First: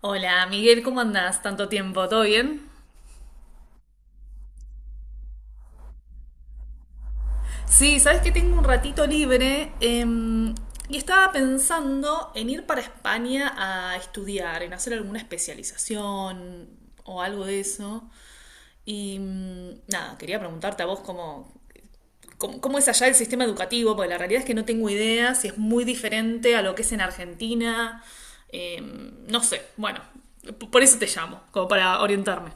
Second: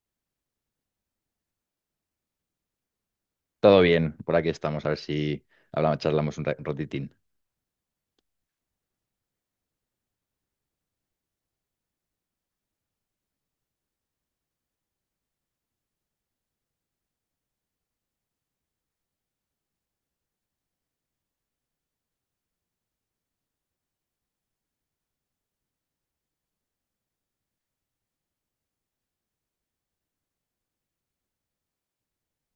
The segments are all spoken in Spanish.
Hola, Miguel, ¿cómo andás? Tanto tiempo, ¿todo bien? Todo bien, por aquí estamos, a ver si hablamos, charlamos un ratitín. Sí, sabes que tengo un ratito libre y estaba pensando en ir para España a estudiar, en hacer alguna especialización o algo de eso. Y nada, quería preguntarte a vos cómo es allá el sistema educativo, porque la realidad es que no tengo idea si es muy diferente a lo que es en Argentina. No sé, bueno, por eso te llamo, como para orientarme.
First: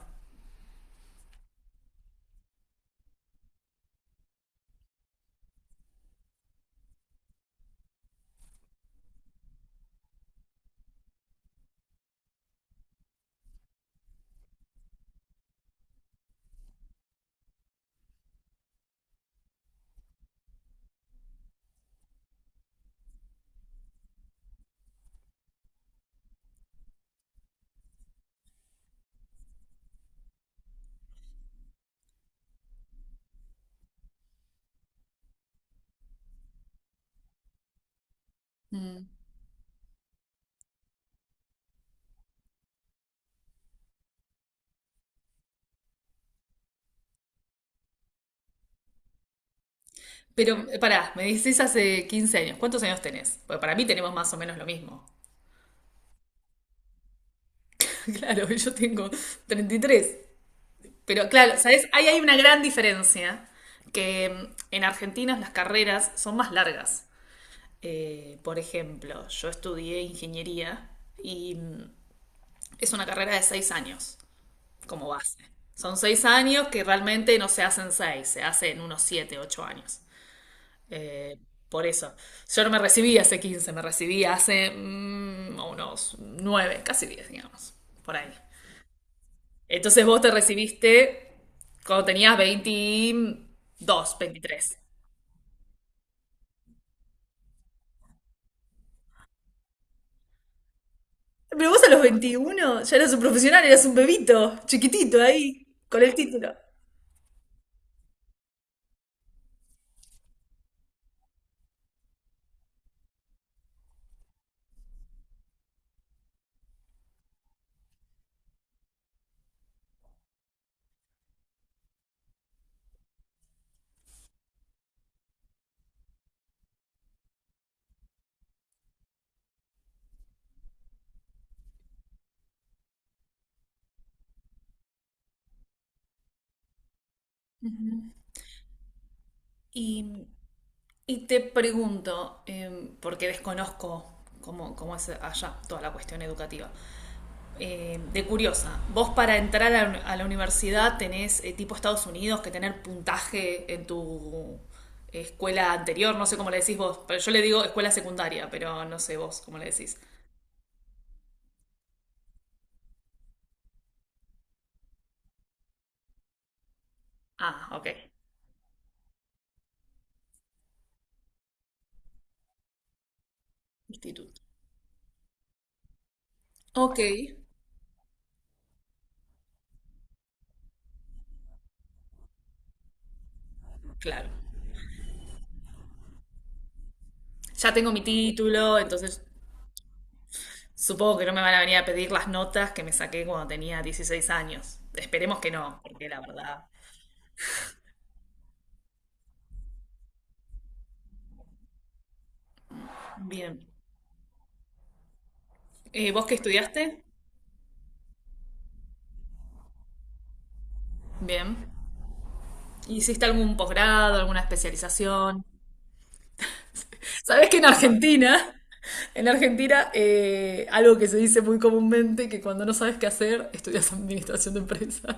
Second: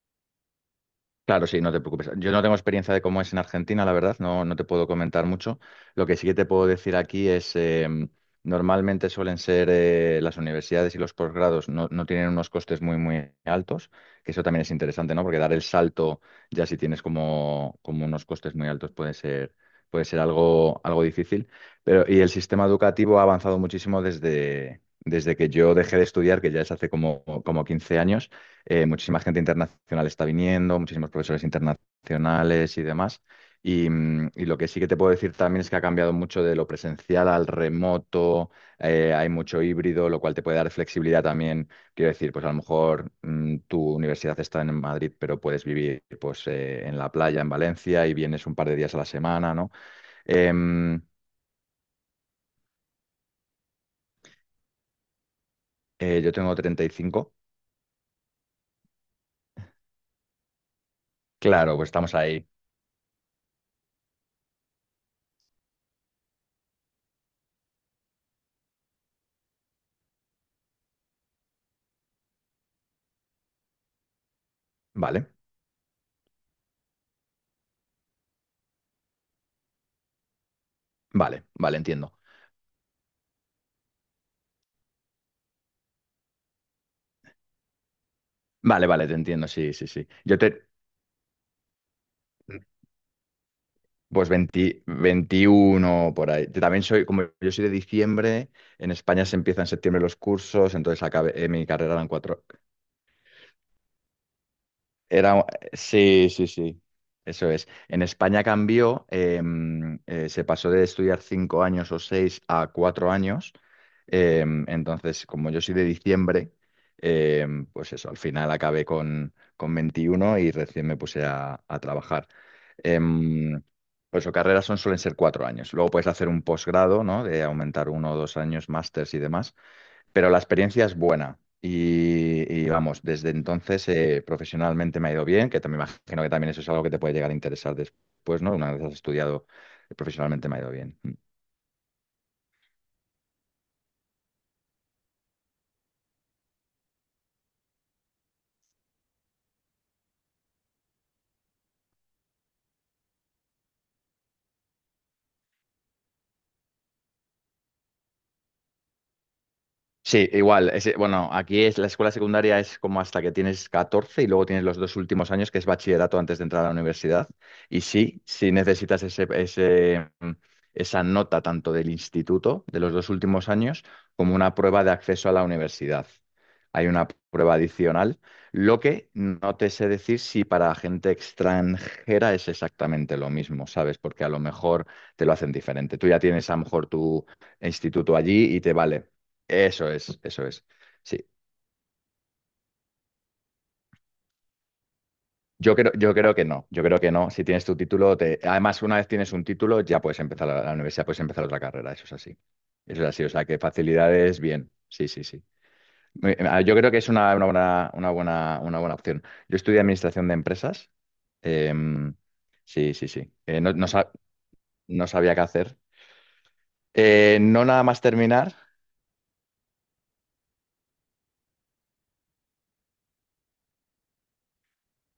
Claro, sí, no te preocupes. Yo no tengo experiencia de cómo es en Argentina, la verdad, no te puedo comentar mucho. Lo que sí que te puedo decir aquí es, normalmente suelen ser las universidades y los posgrados no tienen unos costes muy, muy altos, que eso también es interesante, ¿no? Porque dar el salto, ya si tienes como unos costes muy altos, puede ser algo difícil. Pero, y el sistema educativo ha avanzado muchísimo desde que yo dejé de estudiar, que ya es hace como 15 años. Muchísima gente internacional está viniendo, muchísimos profesores internacionales y demás. Y lo que sí que te puedo decir también es que ha cambiado mucho de lo presencial al remoto. Hay mucho híbrido, lo cual te puede dar flexibilidad también. Quiero decir, pues a lo mejor tu universidad está en Madrid, pero puedes vivir pues, en la playa, en Valencia, y vienes un par de días a la semana, ¿no? Pero Em, pará, me decís hace 15 años, ¿cuántos años tenés? Porque para mí tenemos más o menos lo mismo. yo tengo 35. Claro, yo tengo 33. Pero claro, Claro, ¿sabés? pues Ahí estamos hay una ahí. gran diferencia, que en Argentina las carreras son más largas. Por ejemplo, yo estudié ingeniería y es una carrera de 6 años como Vale, base. Son 6 años que realmente no se hacen 6, se hacen unos 7, 8 años. Eh, vale, vale, por entiendo. eso. Yo no me recibí hace 15, me recibí hace unos 9, casi 10, digamos, por ahí. Vale, vale, te entiendo, sí, sí, Entonces sí. vos te recibiste cuando tenías 22, Pues 23. 20 21 por ahí. Yo también soy, como yo soy de diciembre, en España se empiezan en septiembre los cursos, entonces acabé, mi Pero vos a carrera los eran cuatro. 21 ya eras un profesional, eras un bebito, chiquitito Era, ahí, con el sí, sí, título. sí, eso es. En España cambió. Se pasó de estudiar 5 años o seis a 4 años. Entonces, como yo soy de diciembre, eh, pues eso, al final acabé con 21 y recién me puse a trabajar. em, pues o carreras son, suelen ser 4 años. Luego puedes hacer un posgrado, ¿no? De aumentar uno o dos años, másters y demás. Pero la experiencia es buena. Vamos, desde entonces profesionalmente me ha ido bien, que también me imagino que también eso es algo que te puede llegar a interesar después, ¿no? Una vez has estudiado, Y, profesionalmente me ha ido bien. y te pregunto, porque desconozco cómo es allá toda la cuestión educativa. De curiosa, vos para entrar a la universidad tenés tipo Estados Unidos que tener puntaje en tu escuela anterior, no sé cómo le decís vos, pero yo le digo escuela secundaria, pero no sé vos cómo le decís. Sí, igual. Bueno, aquí es la escuela secundaria es como hasta que tienes 14 y luego tienes los dos últimos años, que es bachillerato antes de entrar a la universidad. Ah, Y ok, sí, sí necesitas ese, esa nota tanto del instituto, de los dos últimos años, como instituto. una prueba de acceso a la universidad. Hay Ok, una prueba adicional, lo que no te sé decir si para gente extranjera es exactamente lo mismo, ¿sabes? Porque claro. a lo mejor te lo hacen diferente. Tú ya tienes a lo mejor tu Ya tengo mi instituto allí y te título, vale. entonces Eso es, eso es. supongo que Sí. no me van a venir a pedir las notas que me saqué cuando tenía 16 años. Esperemos que Yo no, creo, porque yo la creo que verdad. no, yo creo que no. Si tienes tu título, además, una vez tienes un título, ya puedes empezar la universidad, puedes empezar otra carrera, eso es así. Eso es así, o sea, que Bien. facilidades, bien. Sí, sí, sí. ¿Vos qué Ah, yo creo que estudiaste? es una buena opción. Yo estudié administración de empresas. Bien. em, sí, sí, ¿Hiciste sí. algún Eh, no, no sa- posgrado, alguna no sabía qué especialización? hacer. Sabes que No en nada más terminar. Argentina, en Argentina, algo que se dice muy comúnmente, que cuando no sabes qué hacer, estudias administración de empresas.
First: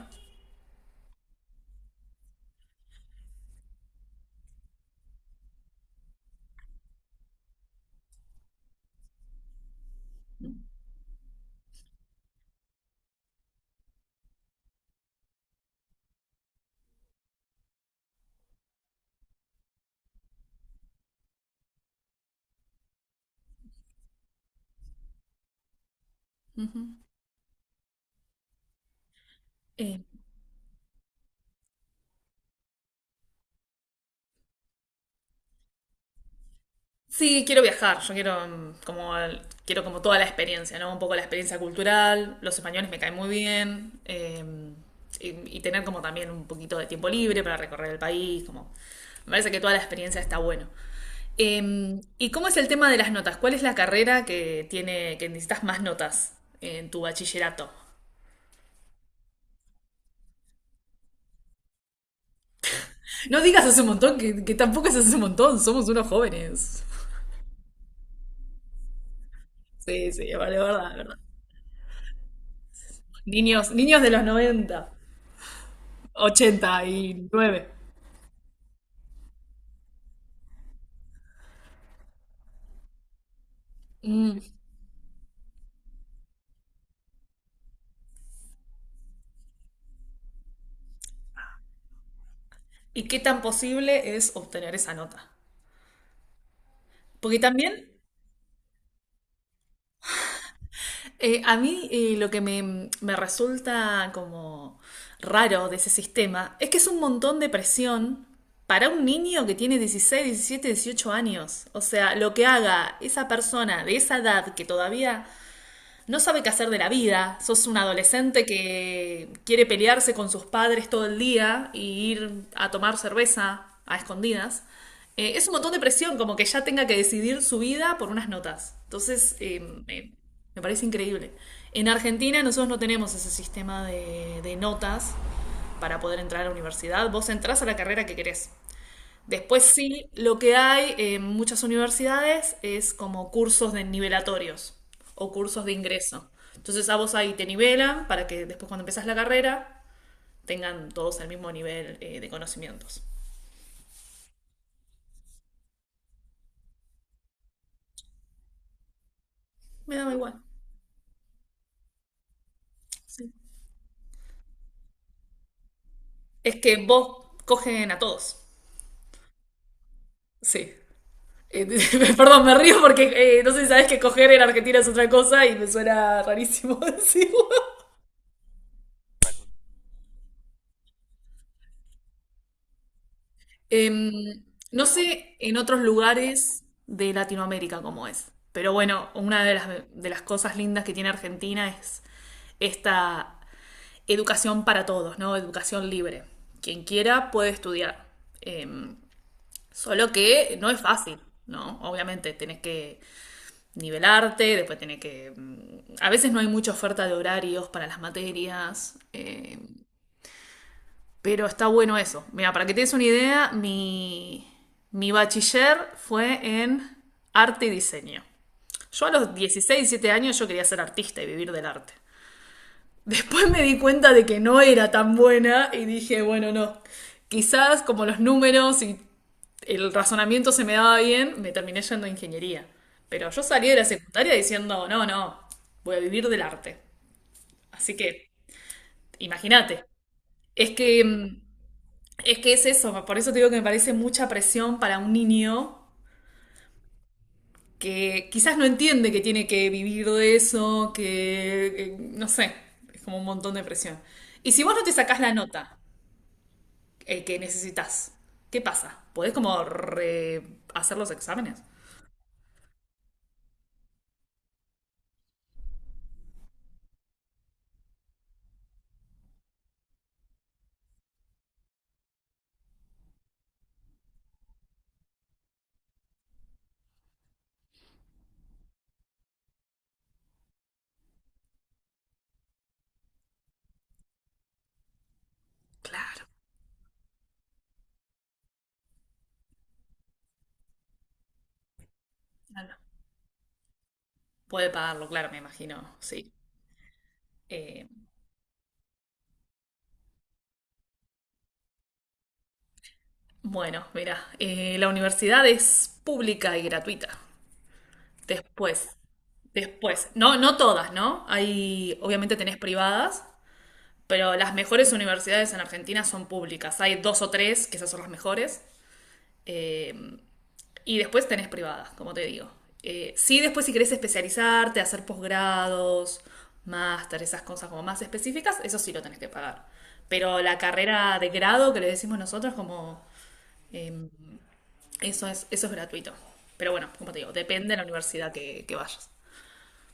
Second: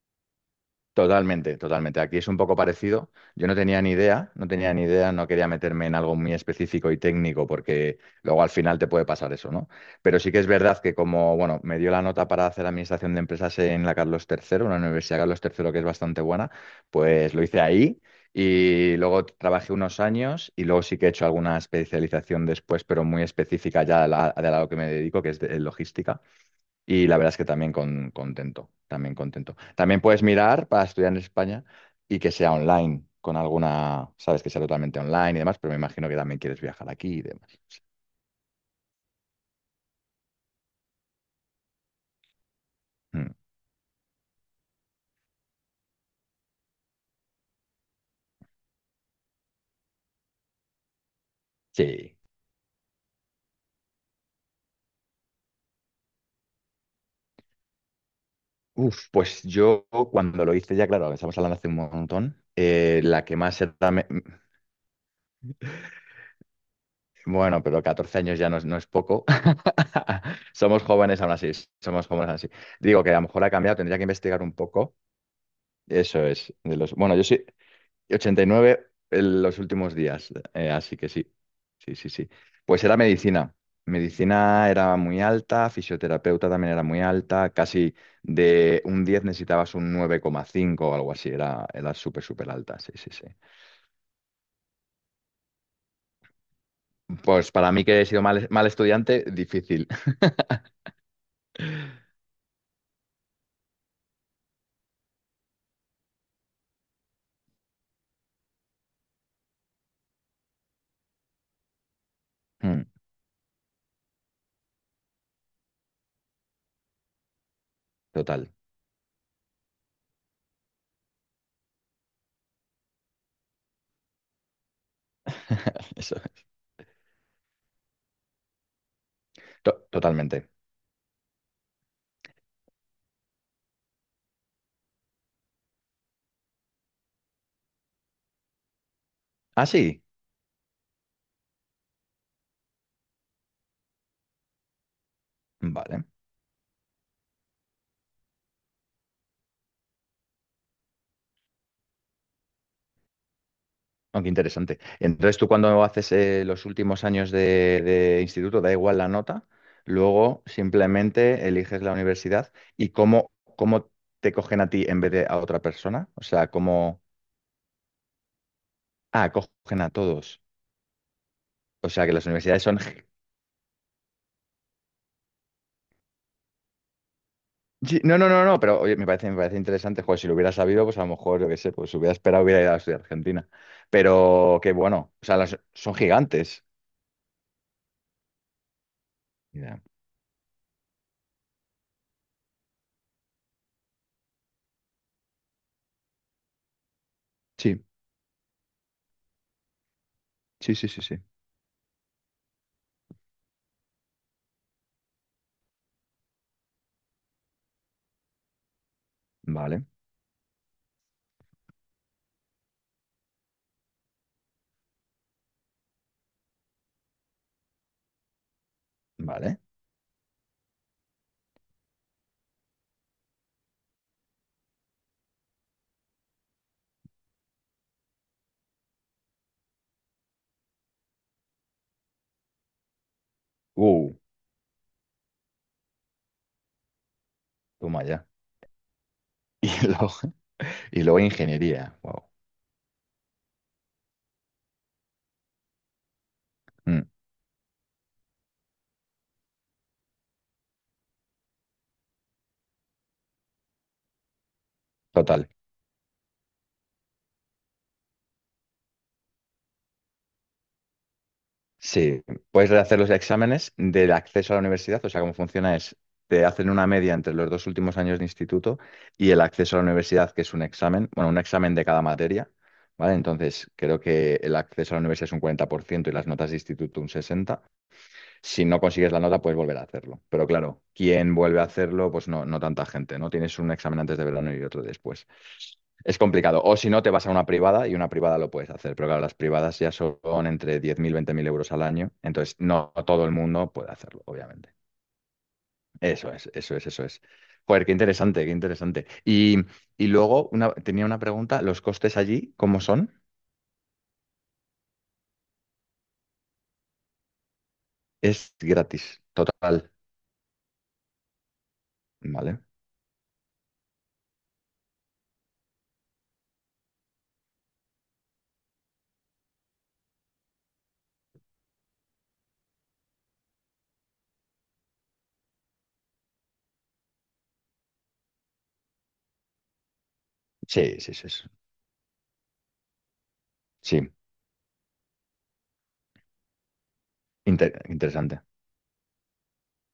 Totalmente, totalmente. Aquí es un poco parecido. Yo no tenía ni idea, no tenía ni idea, no quería meterme en algo muy específico y técnico porque luego al final te puede pasar eso, ¿no? Pero sí que es verdad que como, bueno, me dio la nota para hacer administración de empresas en la Carlos III, una universidad Carlos III que es bastante buena, pues lo hice ahí y luego trabajé unos años y luego sí que he hecho alguna especialización después, pero muy específica ya de la, que me dedico, que es en logística. Ujú. Y la verdad es que también contento, también contento. Eh, También puedes mirar para estudiar en España y que sea online, con alguna, sabes, que sea totalmente online y demás, pero me imagino que también quieres viajar aquí y sí, demás. quiero viajar, yo quiero como, quiero como toda la experiencia, ¿no? Un poco la experiencia cultural, los españoles me caen muy Mm, bien, y tener como también un poquito de tiempo libre para recorrer el país, como, me parece que toda la experiencia está bueno. Eh, sí. ¿y cómo es el tema de las notas? ¿Cuál es la carrera que tiene, que necesitas más notas en tu bachillerato? Uf, pues yo cuando lo hice ya, claro, estamos hablando hace un montón, la que No más digas hace un era. Montón, que tampoco es hace un montón, somos unos jóvenes. Bueno, pero 14 años ya no es poco. Sí, sí, vale, es Somos verdad, es verdad. jóvenes aún así, somos jóvenes aún así. Digo que a lo mejor ha Niños, cambiado, tendría niños que de los investigar un 90, poco. Eso es, de los. Bueno, yo sí. 89. Y 89 en los últimos días. Así que sí, sí, sí, sí. Pues era medicina. Mm. Medicina era muy alta, fisioterapeuta también era muy alta, casi de un 10 necesitabas un 9,5 o algo así, era súper, súper alta, sí, ¿Y sí, qué sí. tan posible es obtener esa nota? Porque Pues también para mí que he sido mal, mal estudiante, difícil. A mí lo que me resulta como raro de ese sistema es que es un montón de presión para un niño que tiene 16, 17, 18 años. O sea, lo que Mm, haga esa persona de esa edad que todavía no sabe qué hacer de la vida. Sos un adolescente total, que quiere pelearse con sus padres todo el día y ir a tomar cerveza a escondidas. Es un montón de presión, eso, como que ya tenga que decidir su vida por unas notas. Entonces, me, totalmente. me parece increíble. En Argentina nosotros no tenemos ese sistema de notas para poder entrar a la universidad. Vos entrás a la carrera que querés. Después Ah, sí, sí, lo que hay en muchas universidades es como cursos de nivelatorios o cursos de vale. ingreso. Entonces a vos ahí te nivelan para que después cuando empezás la carrera tengan todos el mismo nivel de conocimientos. Aunque interesante. Entonces, tú cuando haces los últimos años de instituto, da igual la nota, Me da igual, luego simplemente eliges la universidad y sí. cómo te cogen a ti en vez de a otra persona. O sea, Es que cómo. vos cogen a todos. Ah, cogen a todos. Sí. Eh, O sea, que las Perdón, me universidades son. río porque no sé si sabés que coger en Argentina es otra cosa y me suena rarísimo decirlo. Sí, no, no, no, no, pero oye, me parece interesante. Joder, si lo hubiera sabido, pues a lo mejor, yo qué sé, pues hubiera esperado, hubiera ido a estudiar a Argentina. Em, Pero qué no bueno. O sé sea, en otros son lugares gigantes. de Latinoamérica cómo es, pero bueno, una de las, Ya. de las cosas lindas que tiene Argentina es esta educación para todos, ¿no? Educación libre. Quien quiera puede Sí, estudiar. Em, solo que no sí, es sí, sí, sí. fácil, ¿no? Obviamente tenés que nivelarte, después tenés que a veces no hay mucha oferta de horarios para las materias. em, Vale, pero está bueno eso. Mira, para que te des una idea, mi bachiller fue en arte y diseño. Yo a los vale. 16 17 años yo quería ser artista y vivir del arte. Después me di cuenta de que no era tan buena y dije, bueno, no. Quizás como los números y el razonamiento se me daba bien, me terminé yendo a ingeniería. Pero yo salí de la Uh, secundaria diciendo, no, no, voy a vivir del arte. Así Toma ya. que Y imagínate. luego, Es y que luego mm, ingeniería. Wow. Es que es eso, por eso te digo que me parece mucha presión para un niño Mm, que quizás no entiende que tiene que vivir de eso, que no sé, es como un montón de presión. Y si vos no te sacás la total. nota que necesitas, ¿qué pasa? ¿Podés como hacer los exámenes? Sí, puedes rehacer los exámenes del acceso a la universidad. O sea, cómo funciona es, te hacen una media entre los dos últimos años de instituto y el acceso a la universidad, que es un examen, bueno, un examen de cada materia. ¿Vale? Entonces, creo que el acceso a la universidad es un 40% y las notas de instituto un 60%. Si no consigues la nota, puedes volver a hacerlo. Pero claro, ¿quién vuelve a hacerlo? Pues no tanta gente, ¿no? Tienes un examen antes de verano y otro después. Es Claro, complicado. O si no, te vas a una privada y una privada lo puedes hacer. Pero claro, las privadas ya son entre 10.000 20.000 euros al año. Entonces, claro. no todo el mundo puede hacerlo, Puede obviamente. pagarlo, claro, me imagino, sí. Eso es, eso es, eso es. Joder, Eh, qué interesante, qué interesante. Y luego una, tenía una pregunta. ¿Los costes allí, cómo son? bueno, mira, la universidad es pública y gratuita. Es Después, gratis, total. después. No, no todas, ¿no? Hay, obviamente tenés ¿Vale? privadas, pero las mejores universidades en Argentina son públicas. Hay dos o tres, que esas son las mejores. eh, y después tenés privadas, como te digo. Sí, después si querés especializarte, hacer posgrados, máster, esas cosas como más específicas, eso sí lo tenés que pagar. Pero la Sí, sí, carrera de sí. Sí, grado que le decimos nosotros, como eh, sí, eso es gratuito. Pero bueno, como te digo, depende de la universidad interesante. que vayas.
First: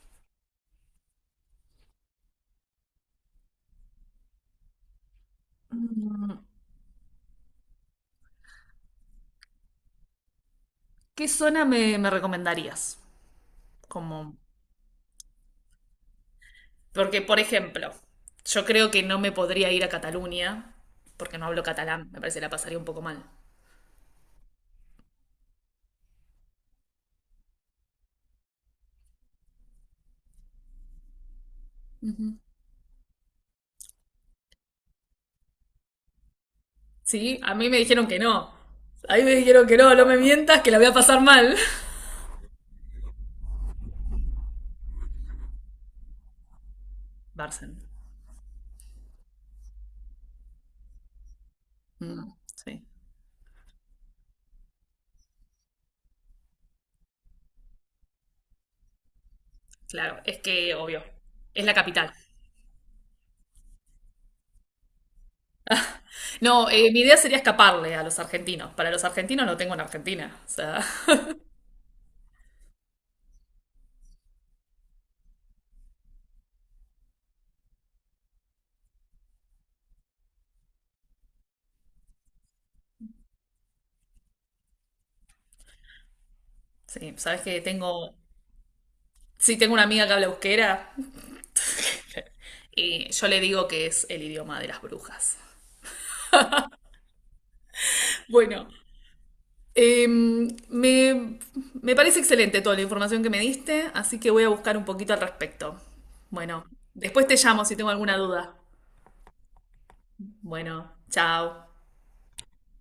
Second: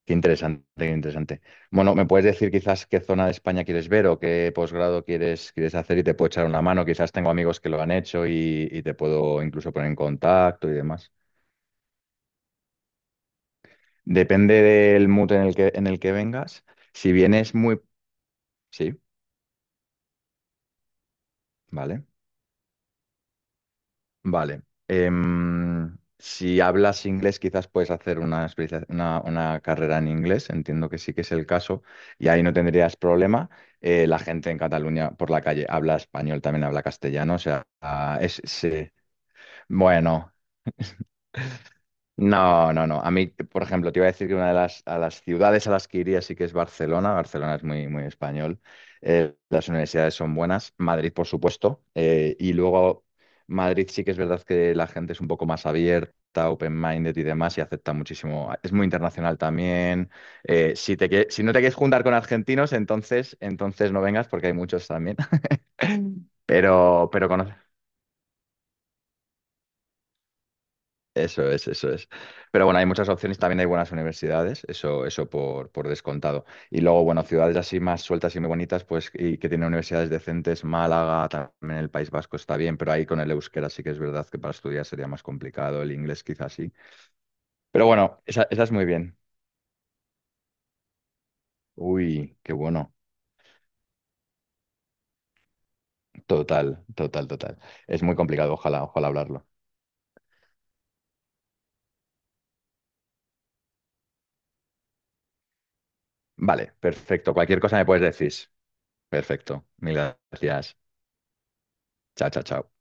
Qué interesante, qué interesante. Bueno, ¿me puedes decir quizás qué zona de España quieres ver o qué posgrado quieres hacer y te puedo echar una mano? Quizás tengo amigos que lo han hecho y te puedo incluso poner en contacto y demás. ¿Qué zona me recomendarías? Como, Depende del mood en el que vengas. Si porque, por vienes muy. ejemplo, yo creo Sí, que no me podría ir a Cataluña, porque no hablo vale. catalán, me parece que la pasaría un poco mal. Vale. Si hablas inglés, quizás puedes hacer una carrera en inglés, entiendo que sí que es el caso, y ahí no tendrías problema. La gente en Cataluña por la calle habla español, también habla castellano, Sí, o a sea, mí me dijeron ah, que es, no. sí. A mí me dijeron que no, no me Bueno. mientas, que la voy a pasar mal. No, no, no. A mí, por ejemplo, te iba a decir que una de las, a las ciudades a las que iría sí que es Barcelona. Barcelona es Barcen. muy, muy español. Las universidades son buenas. Madrid, por supuesto. Mm, Y sí, luego Madrid sí que es verdad que la gente es un poco más abierta, open-minded y demás, y acepta muchísimo. Es muy internacional también. claro, es que Si obvio, te, si no te es la quieres juntar capital. con argentinos, entonces no vengas porque hay muchos también. No, mi Pero, idea pero sería conoces. escaparle a los argentinos. Para los argentinos no tengo en Argentina. O sea, Eso es, eso es. Pero bueno, hay muchas opciones, también hay buenas universidades, eso por descontado. Y luego, bueno, ciudades así más sueltas y muy bonitas, pues, y que tienen universidades decentes, Málaga, también el País Vasco está bien, pero ahí con el euskera sí que es verdad que para estudiar sería más complicado, el inglés quizás sí. sí, sabes que Pero tengo, bueno, esa es muy bien. sí tengo una amiga que habla euskera. Uy, qué bueno. Yo le digo que es el idioma de las brujas. Total, total, total. Es muy complicado, Bueno, ojalá, ojalá hablarlo. eh, me, me parece excelente toda la información que me diste, así que voy a buscar un poquito al respecto. Bueno, Vale, después perfecto. te Cualquier llamo si cosa me tengo puedes alguna decir. duda. Perfecto. Mil gracias. Bueno, chao. Chao, chao, chao.